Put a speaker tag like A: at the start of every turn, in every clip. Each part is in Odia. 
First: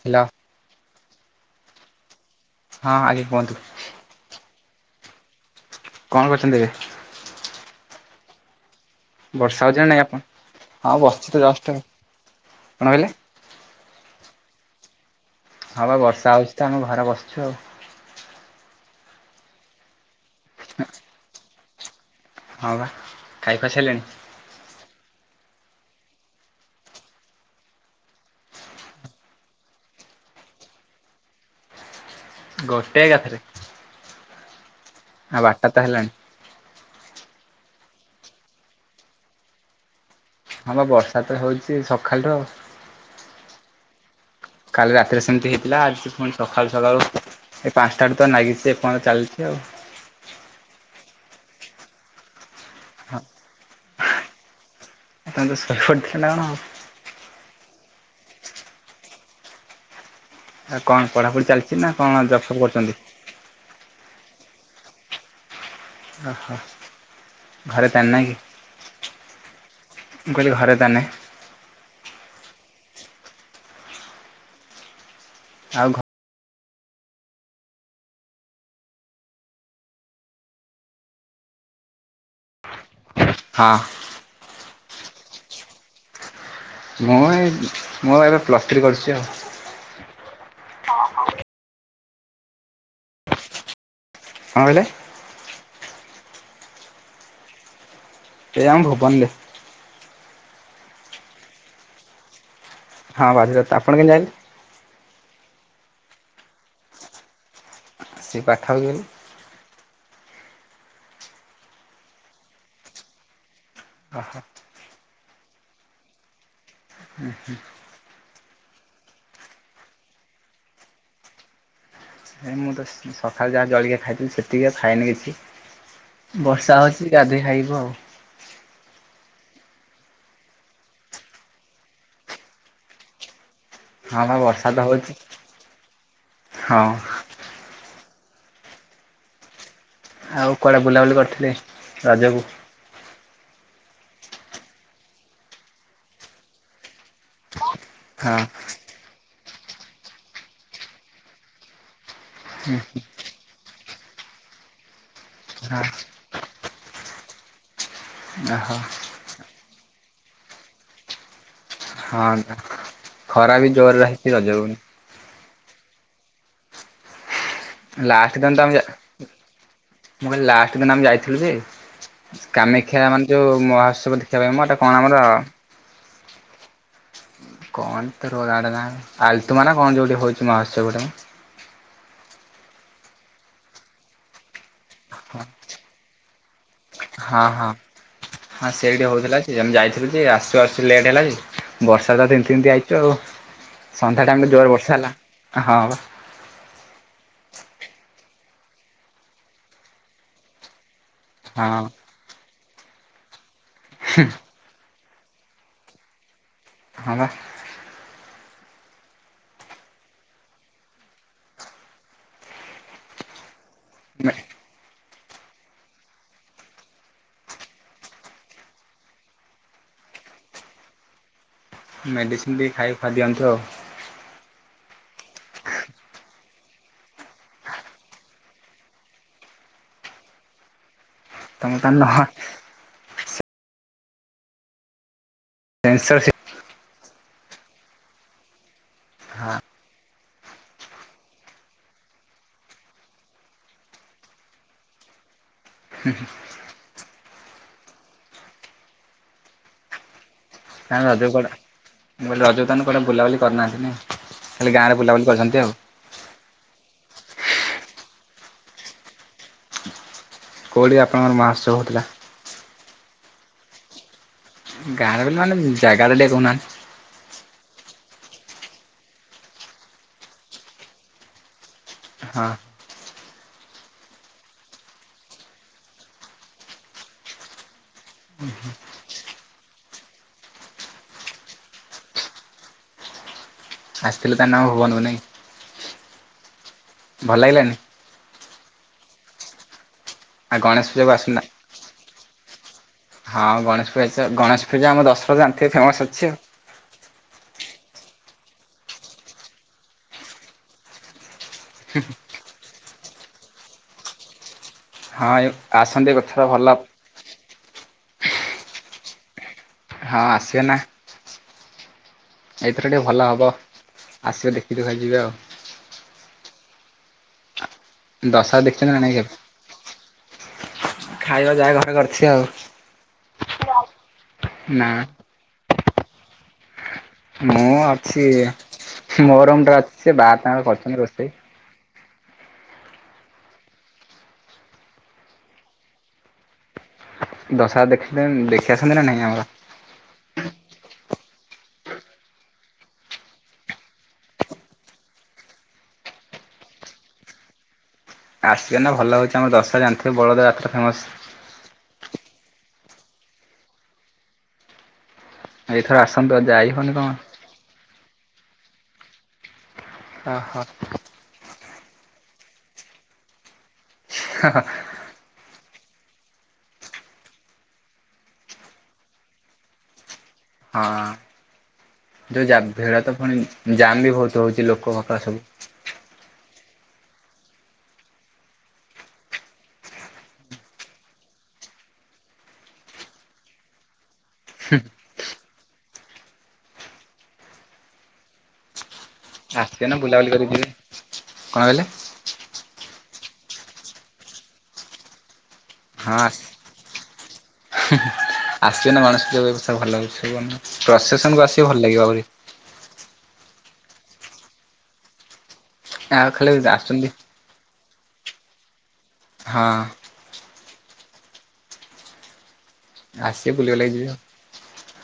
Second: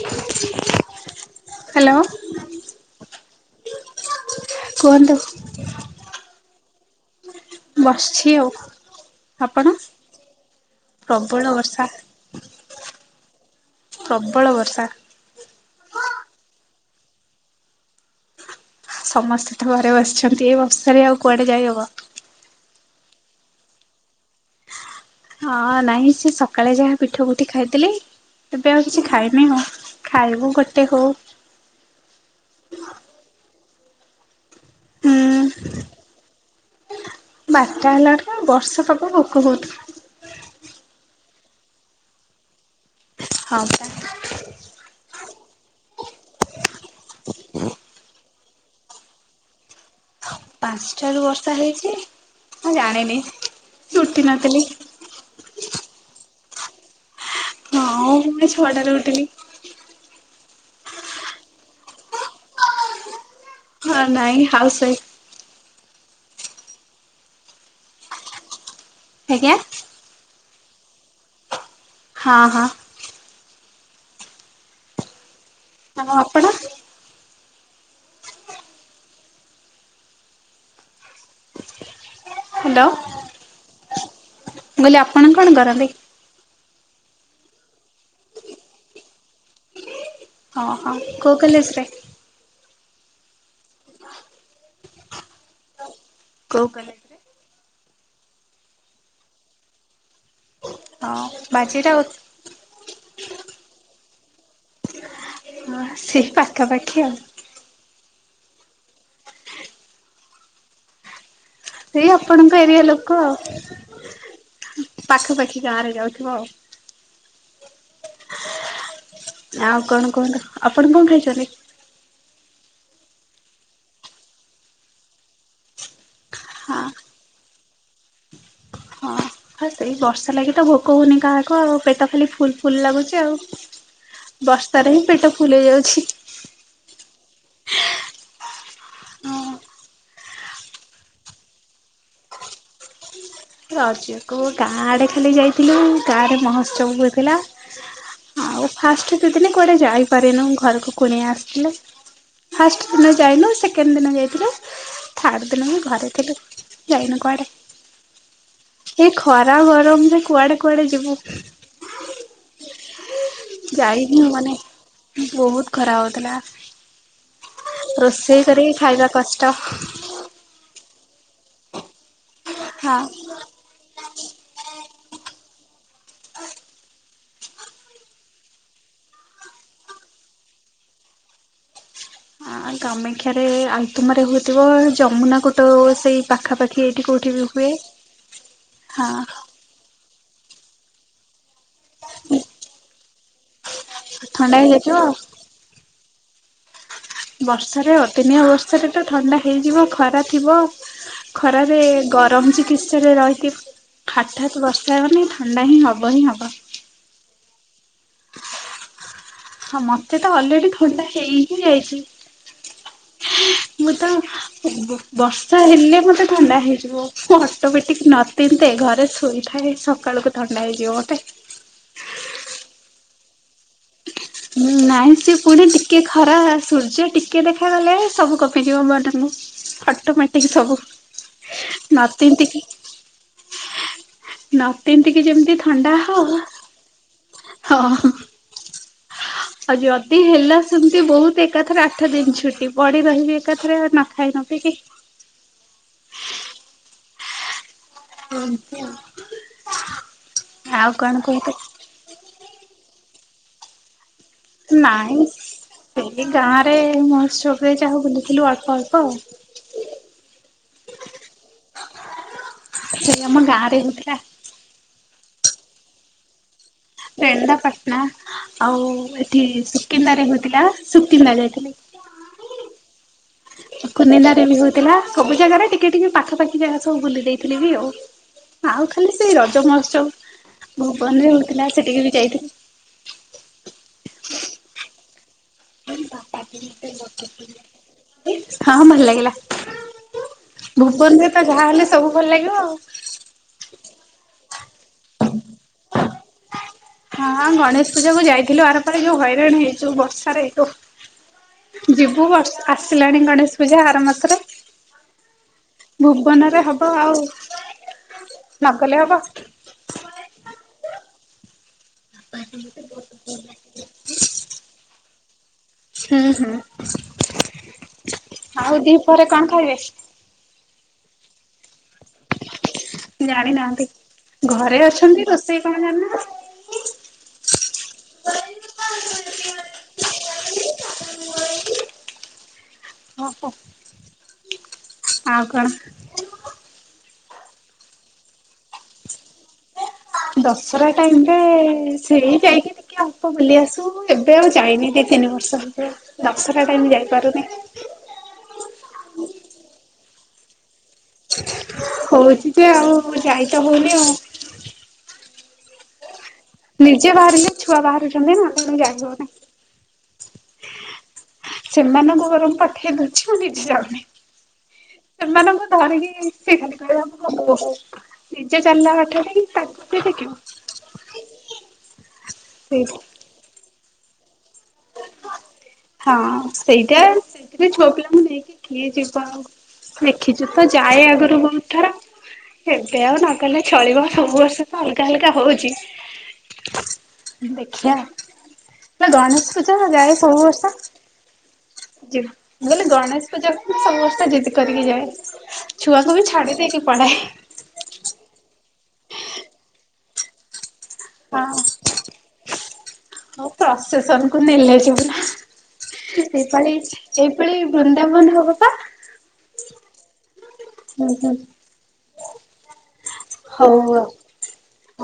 A: Hello
B: hello.
A: ହଁ ଆଗେ କୁହନ୍ତୁ।
B: କୁହନ୍ତୁ।
A: କଣ କରୁଛନ୍ତିଏଵେ?
B: ବସଛି ଆଉ। ଆପଣ?
A: ବର୍ଷା ହଉଛି ନାଇଁ ଆପଣ ହଁ ବସିଛି ତ
B: ପ୍ରବଳ
A: ଜଷ୍ଟ
B: ବର୍ଷା
A: କଣ କହିଲେ।
B: ପ୍ରବଳ ବର୍ଷା।
A: ହଁ ବା ବର୍ଷା ହଉଚି ତ ଆମ ଘରେ ବସିଛୁ ଆଉ।
B: ସମସ୍ତେ ତ ଘରେ ବସିଛନ୍ତି ଏଇ ବର୍ଷା ରେ ଆଉ କୁଆଡେ ଯାଇହବ।
A: ହଁ ବା ଖାଇ ଖୁଆ ସାଇଲେଣି?
B: ହଁ ନାଇଁ ସେ ସକାଳେ ଯାହା ପିଠପୁଠି ଖାଇିଥିଲି। ତବେ ଆଉ କିଛି ଖାଇନି ହଉ ଖାଇବୁ ଗୋଟେ ହଉ।
A: ଗୋଟେ କାଥରେ ଆଉ
B: ହୁଁ
A: ବାରଟା ତ ହେଲାଣି।
B: ବାରଟା ହେଲାର ତ ବର୍ଷା ପାଗ ଭୋକ ବହୁତ।
A: ହଁମ ବର୍ଷା ତ ହଉଛି ସକାଳ ରୁ ଆଉ।
B: ହଁପା।
A: କାଲି ରାତିରେ ସେମିତି ହେଇଥିଲା ଆଜି ପୁଣି ସଖାଳୁ ସଖାଳୁ ଏ ପାଞ୍ଚଟାଠୁ ତ ନାଗିଛି ଏ ପଯ୍ୟନ୍ତ ଚାଲିଛି ଆଉ।
B: ପାଞ୍ଚଟାରୁୁ ବର୍ଷା ହେଇଛି ମୁଁ
A: ହଁ
B: ଜାଣିନି ଉଠି ନଥିଲି।
A: ଏ ତ ଶୋଇପଡ଼ିଥିଲେ ନା କଣ?
B: ହଁ ହଉ ମୁଁ ଏଇ ଛ ଟାରେ ଉଠିଲି।
A: ଆଉ କଣ ପଢ଼ାପଢ଼ି ଚାଲିଛି ନା କଣ ଜବଫବ କରୁଛନ୍ତି?
B: ହଁ ନାଇଁ ହାଉସ ୱାଇଫ।
A: [unintelligible]
B: ଆଜ୍ଞା।
A: [unintelligible]
B: ହଁ ହଁ।
A: ଆଉ ଘ
B: ଆଉ ଆପଣ? ହ୍ୟାଲୋ।
A: ହଁ।
B: ମୁଁ କହିଲି ଆପଣ କଣ କରନ୍ତି?
A: ମୁଁ ଏଇ ମୁଁ ଏବେ ପ୍ଲସ ଥ୍ରୀ କରିଛି ଆଉ।
B: ହଁ ହଁ କୋଉ କଲେଜରେ?
A: କଣ କହିଲେ?
B: କୋଉ କଲେଜ?
A: ଏଇ ଆମ ଭୁବନରେ।
B: ବାଜିରାଉତ୍?
A: ହଁ ବାଜିରାଉତ୍ ଆପଣ କେମିତି ଜାଣିଲେ?
B: ହଁ ସେଇ ପାଖାପାଖି ଆଉ।
A: ସେ ପାଖାପାଖି ମାନେ?
B: ସେଇ ଆପଣଙ୍କ ଏରିଆ ଲୋକ ଆଉ।
A: ଓହୋ।
B: ପାଖପାଖି ଗାଁ ରେ ଯାଉଥିବ ଆଉ।
A: ହୁଁ ହୁଁ।
B: ଆଉ କଣ କୁହନ୍ତୁ ଆପଣ କଣ ଖାଇଛନ୍ତି?
A: ଏ ମୁଁ ତ ସକାଳେ ଯାହା ଜଳିଖିଆ ଖାଇଥିଲି, ସେତିକି ଖାଇନି କିଛି। ବର୍ଷା
B: ହଁ
A: ହଉଛି ଗାଧେଇ ଖାଇବୁ ଆଉ।
B: ହ ସେଇ ବର୍ଷା ଲାଗି ତ ଭୋକ ହଉନି କାହାକୁ ଆଉ ପେଟ ଖାଲି ଫୁଲ ଫୁଲ ଲାଗୁଛି ଆଉ।
A: ହଁ ବା ବର୍ଷା ତ
B: ବର୍ଷାରେ ହିଁ
A: ହଉଛି
B: ପେଟ ଫୁଲେଇ ଯାଉଛି।
A: ହଁ।
B: ହଁ
A: ଆଉ କୁଆଡ଼େ ବୁଲାବୁଲି କରିଥିଲେ ରଜକୁ?
B: ରଜକୁ ଗାଁ ଆଡ଼େ ଖାଲି ଯାଇଥିଲୁ, ଗାଁରେ ମହୋତ୍ସବ ହୋଇଥିଲା।
A: ହଁ।
B: ଫାଷ୍ଟ ଦୁଇଦିନ କୁଆଡେ ଯାଇପାରିନୁ ଘରକୁ କୁଣିଆ ଆସିଥିଲେ, ଫାଷ୍ଟ ଦିନ ଯାଇନୁ ସେକେ ସେକେଣ୍ଡ ଦିନ ଯାଇଥିଲୁ, ଥାର୍ଡ଼ ଦିନ ମୁଁ
A: ହଁ
B: ଘରେ ଥିଲୁ ଯାଇନୁ କୁଆଡ଼େ।
A: ଓହୋ।
B: ଏ ଖରା ଗରମ ରେ କୁଆଡେ କୁଆଡେ ଯିବୁ।
A: ହଁ। ଖରା ବି ଜୋରରେ
B: ଯାଇନି
A: ରହିଛି
B: ମାନେ
A: ରଜକୁ
B: ବହୁତ ଖରା ହଉଥିଲା।
A: ଲାଷ୍ଟ
B: ରୋଷେଇ
A: ଦିନ ତ ଆମେ
B: କରିକି
A: ଯା
B: ଖାଇବା କଷ୍ଟ।
A: ମୁଁ କହିଲି ଲାଷ୍ଟ ଦିନ ଆମେ ଯାଇଥିଲୁ ଯେ
B: ହଁ।
A: କାମାକ୍ଷା ମାନେ ଯୋଉ ମହୋତ୍ସବ ଦେଖିବା ପାଇଁ ମୁଁ ଏଟା କଣ ଆମର କଣ ତ ର ଗା ନା ଆଲତୁମା କଣ ଯେଉଠି ହଉଛି ମହୋସବ ଗଟେ
B: କାମାକ୍ଷାରେ ଆଲତୁମାରେ ହେଉଥିବ ଯମୁନା କୋଟ ସେଇ ପାଖାପାଖି ଏଇଠି କୋଉଠି
A: ହଁ
B: ବି
A: ହଁ
B: ହୁଏ
A: ସେଇଠି
B: ହଁ।
A: ହଉଥିଲା ଆମେ ଯାଇଥିଲୁ, ଯେ ଆସୁ ଆସୁ ଲେଟ୍ ହେଲା ଯେ ବର୍ଷା ତ ତିନ୍ତି ତିନ୍ତି ଆଇଛୁ ଆଉ। ସନ୍ଧ୍ୟା ଟାଇମରେ
B: ଥଣ୍ଡା
A: ଜୋରେ ବର୍ଷା
B: ହେଇଯାଇଥିବ ଆଉ।
A: ହେଲା ହଁ।
B: ବର୍ଷାରେ ଅଦିନିଆ ବର୍ଷାରେ ତ ଥଣ୍ଡା ହେଇଯିବ ଖରା ଥିବ ଖରାରେ
A: ହଁ
B: ଗରମ ଚିକିତ୍ସା ରେ ରହିକି ହଠାତ ବଷ ର୍ଷା ମାନେ ଥଣ୍ଡା ହିଁ ହବ ହିଁ ହବ।
A: ହଁ ବା।
B: ହଁ ମତେ ତ ଅଲରେଡି ଥଣ୍ଡା ହେଇକି ଯାଇଛି। ମୁଁ ତ ବ ବର୍ଷା ହେଲେ ମତେ ଥଣ୍ଡା ହେଇଯିବ। ମୁଁ ଅଟୋମେଟିକ ନତିନ୍ଧେ ଘରେ ଶୋଇଥାଏ ସକାଳକୁ ଥଣ୍ଡା ହେଇଯିବ ମୋତେ।
A: ମେଡ଼ିସିନ ଟିକେ ଖାଇ ଖୁଇ ଦିଅନ୍ତୁ ଆଉ।
B: [inaudible] ଉଁ ନାଇଁ ସିଏ ପୁଣି ଟିକେ ଖରା ସୂର୍ଯ୍ୟ ଟିକେ ଦେଖାଗଲେ ସବୁ କମି ଯିବ ମାନେ ମୁଁ। ଅଟୋମେଟିକ ସବୁ।
A: ତମେ ତା
B: ନ
A: ହେଲେ ନୁହଁ।
B: ତିନ୍ତିକି ନ ତିନ୍ତି କି ଯେମିତି ଥଣ୍ଡା
A: ସେନ୍ସରସିପ
B: ହଉ ହଁ
A: ହଁ
B: ଆଉ ଯଦି ହେଲା ସେମିତି ବହୁତ ଏକାଥରେ ଆଠ ଦିନ ଛୁଟି ପଡି ରହିବି ଏକାଥରେ ନ ଖାଇ ନ ପିଇକିି।
A: ହୁଁ ହୁଁ।
B: ଏମିତି ଆଉ। ଆଉ
A: କାଇଁ
B: କଣ
A: ରଜ ରେ
B: କହୁଛ
A: କୁଆଡେ ମୁଁ କଇଲି ରଜ ରେ ତାହେନେ କୁଆଡେ ବୁଲାବୁଲି କରି ନାହାନ୍ତି ନାଇ।
B: ନାଇଁ। ସେଇ ଗାଁ ରେ ମହୋତ୍ସବରେ ଯାହା ବୁଲିଥିଲୁ ଅଳ୍ପ ଅଳ୍ପ ଆଉ।
A: କୋଉଁଠି ଆପଣଙ୍କର ମହୋତ୍ସବ ହଉଥିଲା?
B: ହେଇ ଆମ ଗାଁରେ ହେଇଥିଲା।
A: ଗାଁ ରେ ବେଲି ମାନେ ଜାଗା ଟା ଟିକେ କହୁ ନାହାନ୍ତି।
B: ରେନ୍ଦାପାଟଣା ଆଉ ଏଠି ସୁକିନ୍ଦାରେ ହେଉଥିଲା, ସୁକିନ୍ଦା ଯାଇଥିଲି।
A: ହଁ।
B: ଆଉ କୁଣିଲାରେ ବି ହଉଥିଲା, ସବୁ ଜାଗାରେ ଟିକେ ଟିକେ ପାଖାପାଖି ଜାଗା ସବୁ ବୁଲି ଦେଇଥିଲି ବି ଆଉ‌। ଆଉ ଖାଲି ସେ ରଜ ମହୋତ୍ସବ ଭୁବନରେ ହଉଥିଲା ସେଠିକି ବି ଯାଇଥିଲି।
A: ଆସିଥିଲେ ତାନେ ଆମ ଭୁବନ କୁ ନାଇଁ। ଭଲ ଲାଗିଲାନି
B: ହଁ ଭଲ ଲାଗିଲା।
A: ଆଉ ଗଣେଶ ପୂଜାକୁ
B: ଭୁବନ ରେ
A: ଆସୁନା
B: ତ ଯାହା ହେଲେ ସବୁ ଭଲ ଲାଗିବ ଆଉ।
A: ହଁ ଗଣେଶ ପୂଜା ଗଣେଶ ପୂଜା ଆମର ଦଶରା ଜାଣିଥିବେ ଫେମସ ଅଛି ଆଉ।
B: ହଁ ଗଣେଶ ପୂଜାକୁ ଯାଇଥିଲୁ ଆର ପାଳି ଯୋଉ ହଇରାଣ ହେଇଛୁ ବର୍ଷାରେ ଓଃ। ଯିବୁ ବ ଆସିଲାଣି ଗଣେଶ ପୂଜା ଆର ମାସରେ।
A: ହଁ ଏ।
B: ଭୁବନ ରେ ହବ ଆଉ ନ ଗଲେ ହବ।
A: ହଁ ଆସିବେ ନା। ଏଇଥର ଟିକେ ଭଲ ହବ ଆସିବେ ଦେଖି ଦୁଖା କି ଯିବେ ଆଉ।
B: ହୁଁ ହୁଁ
A: ଦଶହରା
B: ଆଉ
A: ଦେଖିଛନ୍ତି
B: ଦି
A: ନା ନାଇଁ କେବେ?
B: ପହରେ କଣ ଖାଇବେ ‌
A: ଖାଇବା ଯାହା ଘରେ କରିଥିବେ ଆଉ ‌।
B: ଜାଣି ନାହାନ୍ତି ଘରେ
A: ନା
B: ଅଛନ୍ତି ରୋଷେଇ କଣ ଜାଣି ନାହାନ୍ତି।
A: ମୁଁ ଅଛି ମୋ ରୁମ୍ ଟା ରେ ଅଛି ସେ ବାହାରେ ତାଙ୍କର କରିଛନ୍ତି ରୋଷେଇ।
B: ଓ ହୋ ଆଉ କଣ।
A: ଦଶହରା ଦେଖି ଲେଣି ଦେଖି ଆସନ୍ତି ନା ନାଇଁ ଆମର ‌।
B: ଦଶରା ଟାଇମ ରେ ସେଇ ଯାଇକି ଟି କେ ଅଳ୍ପ ବୁଲି ଆସୁ ଏବେ ଆଉ ଯାଇନି ଦି ତିନି ବର୍ଷ ହେଇ ଯିବ ଦଶରା ଟାଇମ ଯାଇ ପାରୁନି।
A: ଆସିବେ ନା ଭଲ ହଉଛି ଆମର ଦଶରା ଜାଣିଥିବେ ବଳଦ ଯାତ୍ରା ଫେମସ୍।
B: ହଉଛି ଯେ ଆଉ ଯାଇତ ହଉନି ଆଉ।
A: ଏଇଥର ଆସନ୍ତୁ ଆଉ ଯାଇ ହଉନି
B: ନିଜେ
A: କଣ।
B: ବାହାରିଲେ ଛୁଆ ବାହାରୁଛନ୍ତି ନା ତେଣୁ ଯାଇ ହଉନି।
A: ଓ ହୋ।
B: ସେମାନଙ୍କୁ ବରଙ୍ଗ ପଠେଇ ଦଉଛି ମୁଁ ନିଜେ ଯାଉନି।
A: ହଁ ହଁ।
B: ସେମାନଙ୍କୁ ଧରିକି ସେ [unintelligible] ନିଜେ ଚାଲିଲା ବାଟରେ ତାକୁ କିଏ ଦେଖିବ?
A: ହଁ ଯୋଉ
B: ସେଇଠି।
A: ଯାତ୍ରା ତ ପୁଣି। ଜାଲି ବହୁତ ହଉଛି ଲୋକ କଥା ସବୁ।
B: ହଁ ସେଇଟା ସେଥିରେ ବ୍ଲେମ ନେଇକି କିଏ ଯିବ ଆଉ। ଦେଖିଛୁ ତ ଯାଏ ଆଗରୁ ବହୁତ ଥର ଏବେ ଆଉ ନାଇ। କହିଲେ ଚଳିବ ସବୁ ବର୍ଷ ତ ଅଲଗା ଅଲଗା ହଉଛି। ଦେଖିିବା ଆଉ ବା ଗଣେଶ ପୂଜା
A: ଆସିବେ ନା
B: ଯାଏ
A: ବୁଲାବୁଲି
B: ସବୁ
A: କରିକି ଯିବେ
B: ବର୍ଷ।
A: କଣ କହିଲେ
B: ଯେ ମୁଁ କହିଲି ଗଣେଶ ପୂଜା ସମସ୍ତେ ଜିଦି କରିକି ଯାଏ। ଛୁଆକୁ ବି ଛାଡ଼ି ଦେଇକି ପଳାଏ।
A: ହୁଁ ଆସିବେ ନା ଗଣେଶ ପୂଜା କୁ ଏ ବର୍ଷ ଭଲ ଲାଗୁଛି [unintelligible] ପ୍ରସେସନ୍ କୁ ଆସିବ ଭଲ ଲାଗିବ ଆହୁରି।
B: ହଁ ପ୍ରସାସନ କୁ ନେଲେ
A: ଆଉ
B: ଯିବୁ ଏ
A: ଖାଲି
B: ପାଳି
A: ଆସୁଛନ୍ତି
B: ଏ ଏ ପାଳି ବୃନ୍ଦାବନ ହବ ବା।
A: ହଁ।
B: ହୁଁ ହୁଁ
A: ଆସିବେ ବୁଲି ବୁଲାକି
B: ହଉ ଆଉ।
A: ଯିବେ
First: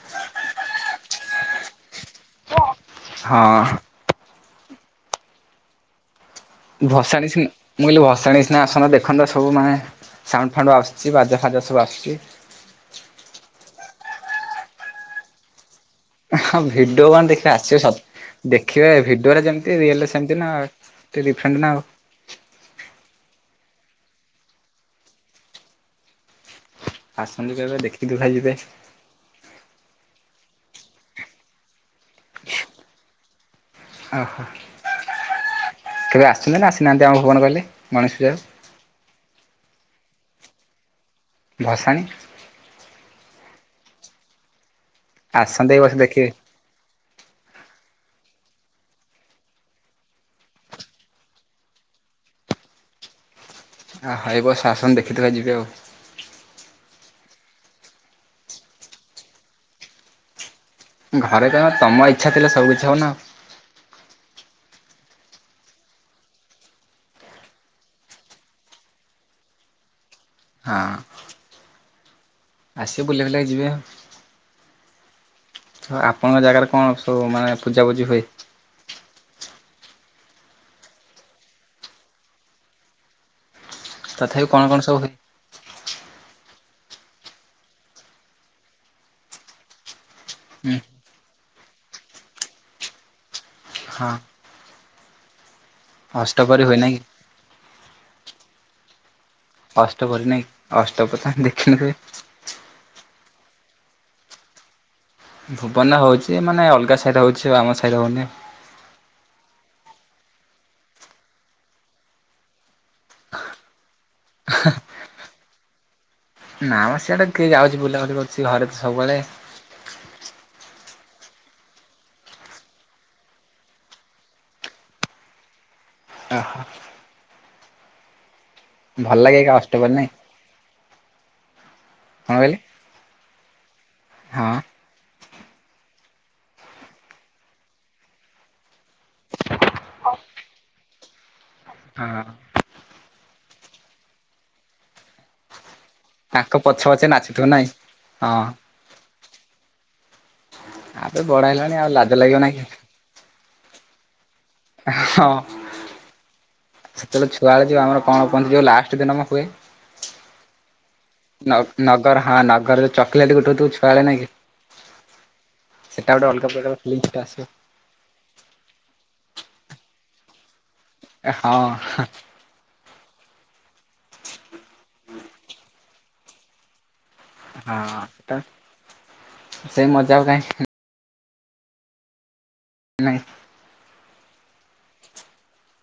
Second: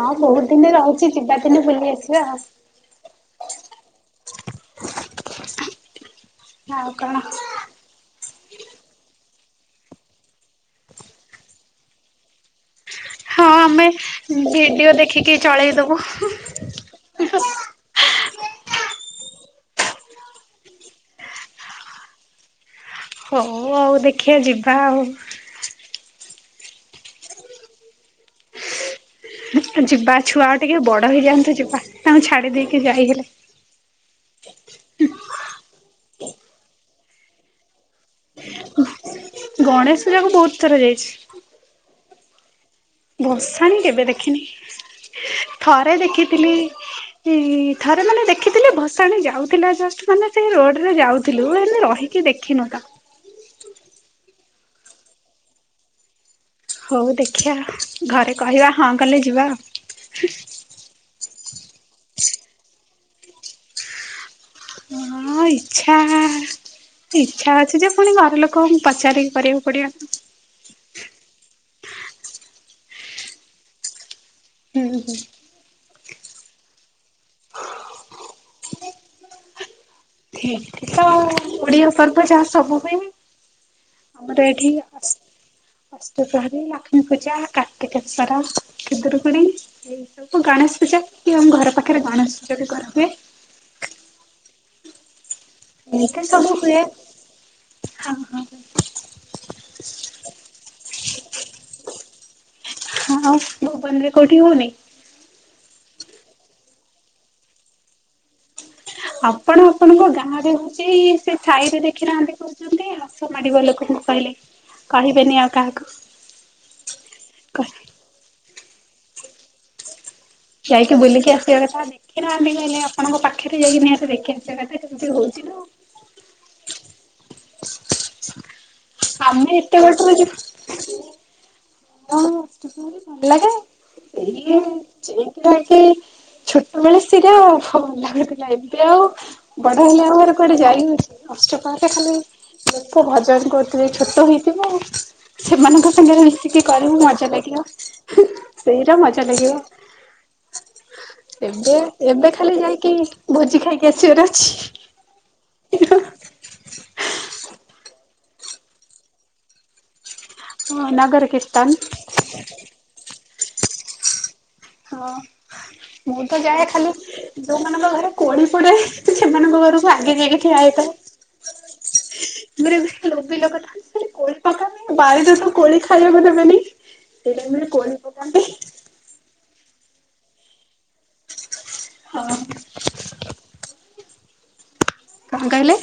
B: ହଁ ବହୁତ ଦିନ ରହୁଛି ଯିବା ଦିନେ ବୁଲି ଆସିବା ଆଉ।
A: ହଁ।
B: ଆଉ କଣ
A: ଭସାଣି ଆସି ନ ମୁଁ କହିଲି ଭସାଣି କି ସିନା ଆସନ ଦେଖନ୍ତ ସବୁ ମାନେ ସାଉଣ୍ଡ ଫାଉଣ୍ଡ ଆସୁଛି ବାଜା ଫାଜା ସବୁ ଆସୁଛି।
B: ହଁ ଆମେ ଭିଡିଓ ଦେଖିକି ଚଳେଇଦବୁ।
A: ହ ଭିଡିଓ କଣ ଦେଖିଲେ ଆସିବ ସତ୍ ଦେଖିବେ ଭିଡ଼ିଓରେ ଯେମିତି ରିଏଲରେ ସେମିତି ନା ଟିକେ ଡିଫରେଣ୍ଟ ନା ଆଉ।
B: ହଉ ଆଉ ଦେଖିବା ଯିବା ଆଉ।
A: ଆସନ୍ତୁ କେବେ ଦେଖି ଦୁଖା ଯିବେ?
B: ଯିବା ଛୁଆ ଆଉ ଟିକେ ବଡ ହେଇଯାଆନ୍ତୁ ଯିବା ତାଙ୍କୁ ଛାଡି ଦେଇକି ଯାଇ ହେଲେ।
A: ଓହୋ କେବେ ଆସିଛ ନା ଆସିନାହାନ୍ତି ଆମ ଭୁବନକୁ କହିଲେ ଗଣେଷ ପୂଜାକୁ?
B: ଗଣେଶ ପୂଜା କୁ ବହୁତ ଥର ଯାଇଛି।
A: ଭଷାଣି?
B: ଭସାଣି କେବେ ଦେଖିନି
A: ଆସନ୍ତେ ଏଇ ବର୍ଷ
B: ଥରେ
A: ଦେଖିବେ
B: ଦେଖିଥିଲି ଚି ଥରେ ମାନେ ଦେଖିଥିଲେ ଭସାଣି ଯାଉଥିଲା ଜଷ୍ଟ ମାନେ ସେ ରୋଡ଼ରେ ଯାଉଥିଲୁ ହେଲେ ରହି କି ଦେଖିନୁ ତ
A: ଆହା ଏବର୍ଷ ଆସନ୍ତୁ ଦେଖିଥିବା ଯିବେ ଆଉ।
B: ହଉ ଦେଖିବା ଘରେ କହିବା ହଁ କଲେ ଯିବା ଆଉ।
A: ଘରେ କହିବ ତମ ଇଚ୍ଛା ଥିଲେ ସବୁ କିଛି ହବ ନା।
B: ହଁ ଇଚ୍ଛା ଇଚ୍ଛା ଅଛି ଯେ ପୁଣି ଘର ଲୋକଙ୍କୁ ପଚାରିକି କରିବାକୁ ପଡ଼ିବ ନା
A: ହଁ। ଆସିବେ ବୁଲିବାୁଲା କି ଯିବେ ଆଉ।
B: ହୁଁ ହୁଁ।
A: ତ ଆପଣଙ୍କ ଜାଗାରେ କଣ ସବୁ ମାନେ ପୂଜାପୂଜି ହୁଏ?
B: ଏଇଠି ତ ଓଡିଆ ପର୍ବ ଯାହା ସବୁ ହୁଏ। ଆମର
A: ତଥାପି କଣ
B: ଏଇଠି
A: କଣ ସବୁ
B: ଅ
A: ହୁଏ?
B: ଅଷ୍ଟପହରୀ ଲକ୍ଷ୍ମୀ ପୂଜା କାର୍ତ୍ତିକେଶ୍ୱର ଖୁଦୁରୁକୁଣୀ ଆ
A: ହୁଁ
B: ଗଣେଶ ପୂଜା କି ଆମ ଘର ପାଖରେ ଗଣେଶ ପୂଜା ବି କରା ହୁଏ।
A: ହଁ।
B: ଏଇତ ସବୁ
A: ଅଷ୍ଟପହରି
B: ହୁଏ
A: ନାଇଁ କି
B: ହଁ ହଁ।
A: ଅଷ୍ଟ ପ୍ରହରୀ ନାହିଁ ଅଷ୍ଟ ପ୍ରହରୀ ଦେଖିନୁ କେବେ?
B: ଆଉ ଭୁବନ ରେ କୋଉଠି ହଉନି?
A: ଭୁବନ ରେ ହଉଚି ଯେ ମାନେ ଅଲଗା ସାଇ ରେ ହଉଚି ଆଉ ଆମ ସାଇ ରେ ହଉନି।
B: ଆପଣ ଆପଣଙ୍କ ଗାଁରେ ହଉଚି ସେ ସାଇରେ ଦେଖିନାହାନ୍ତି କୋ [unintelligible]
A: ନାମ ସିଆଡ଼େ କିଏ ଯାଉଚି ବୁଲାବୁଲି କରୁଚି ଘରେ ତ ସବୁବେଳେ
B: ଯାଇକି ବୁଲିକି ଆସିବା କଥା କିଏ ନାହାନ୍ତି ଏଇନା ଆପଣଙ୍କ ପାଖେରେ ଯାଇକି ନିହାତି ଦେଖି ଆସିବା କେମିତି ହଉଚି ନା।
A: [unintelligible] ଭଲ ଲାଗେ ଏକା
B: ଆମେ ଏତେ
A: ଅଷ୍ଟପ୍ରହରୀ ନାଇଁ
B: ବାଟରୁ ଯିବୁ
A: କଣ କହିଲେ
B: [unintelligible] ଝିଅ
A: ହଁ
B: ପିଲାହେଇକି ଛୋଟବେଳେ ସେଟା ଭଲଲାଗୁଥିଲା ଏବେ ଆଉ ବଡ଼ ହେଲେ ଆଉ କଣ କୁଆଡ଼େ ଯାଇ ହଉଛି ଅଷ୍ଟ ପାହାଟ ଖାଲି
A: ହଁ।
B: ଲୋକ ଭଜନ କରୁଥିବେ ଛୋଟ ହେଇଥିବ ଆଉ। ସେମାନଙ୍କ ସାଙ୍ଗରେ
A: ତାଙ୍କ
B: ମିଶିକି
A: ପଛେ
B: କରିବୁ
A: ପଛେ
B: ମଜା
A: ନାଚୁଥିବ
B: ଲାଗିବ
A: ନାଇଁ
B: ହୁ
A: ହଁ
B: ସେଇରା ମଜା ଲାଗିବ।
A: ଆବେ ବଡ
B: ଏବେ
A: ହେଲାଣି ଆଉ ଲାଜ
B: ଏବେ
A: ଲାଗିବ ନାଇଁ
B: ଖାଲି
A: କି
B: ଯାଇକି ଭୋଜି ଖାଇକି ଆସିବାର ଅଛି।
A: ହଁ ସେତେବେଳେ ଛୁଆବେଳେ ଯୋଉ ଆମର କଣ କୁହନ୍ତି ଯୋଉ ଲାଷ୍ଟେ ଦିନ ହୁଏ?
B: ହଁ ନଗର କୀର୍ତ୍ତନ
A: ନଗର ହଁ ନଗର ଯୋଉ ଚକଲେଟ ଗୋଟଉ ଥିବୁ ଛୁଆବେଳେ ନାଇଁ କି।
B: ହଁ
A: ସେଟା
B: ମୁଁ
A: ଗୋଟେ
B: ତ
A: ଅଲଗା
B: ଯାଏ
A: ପ୍ରକାର
B: ଖାଲି
A: ଫିଲିଙ୍ଗସ୍ ଟା
B: ଯୋ
A: ଆସିବ।
B: ସେମାନଙ୍କ ଘରେ କୋଳି ପୋଡ଼େ ସେମାନଙ୍କ ଘରକୁ ଆଗେ ଯାଇକି ଠିଆ ହେଇଥାଏ।
A: ହଁ।
B: ଆଗରେ ଏମିତି ଲୋଭି ଲୋକ ଥାଆନ୍ତି ମାନେ କୋଳି ପକାନ୍ତି ବାରିରେ ସେ କୋଳି ଖାଇବାକୁ ଦେବେନି। ସେଇ ଟାଇମିରେ କୋଳି ପକାନ୍ତି।
A: ସେଇ ମଜା ଆଉ କାହିଁ
B: ହଁ।
A: ନାଇଁ।
B: କଣ କହିଲେ?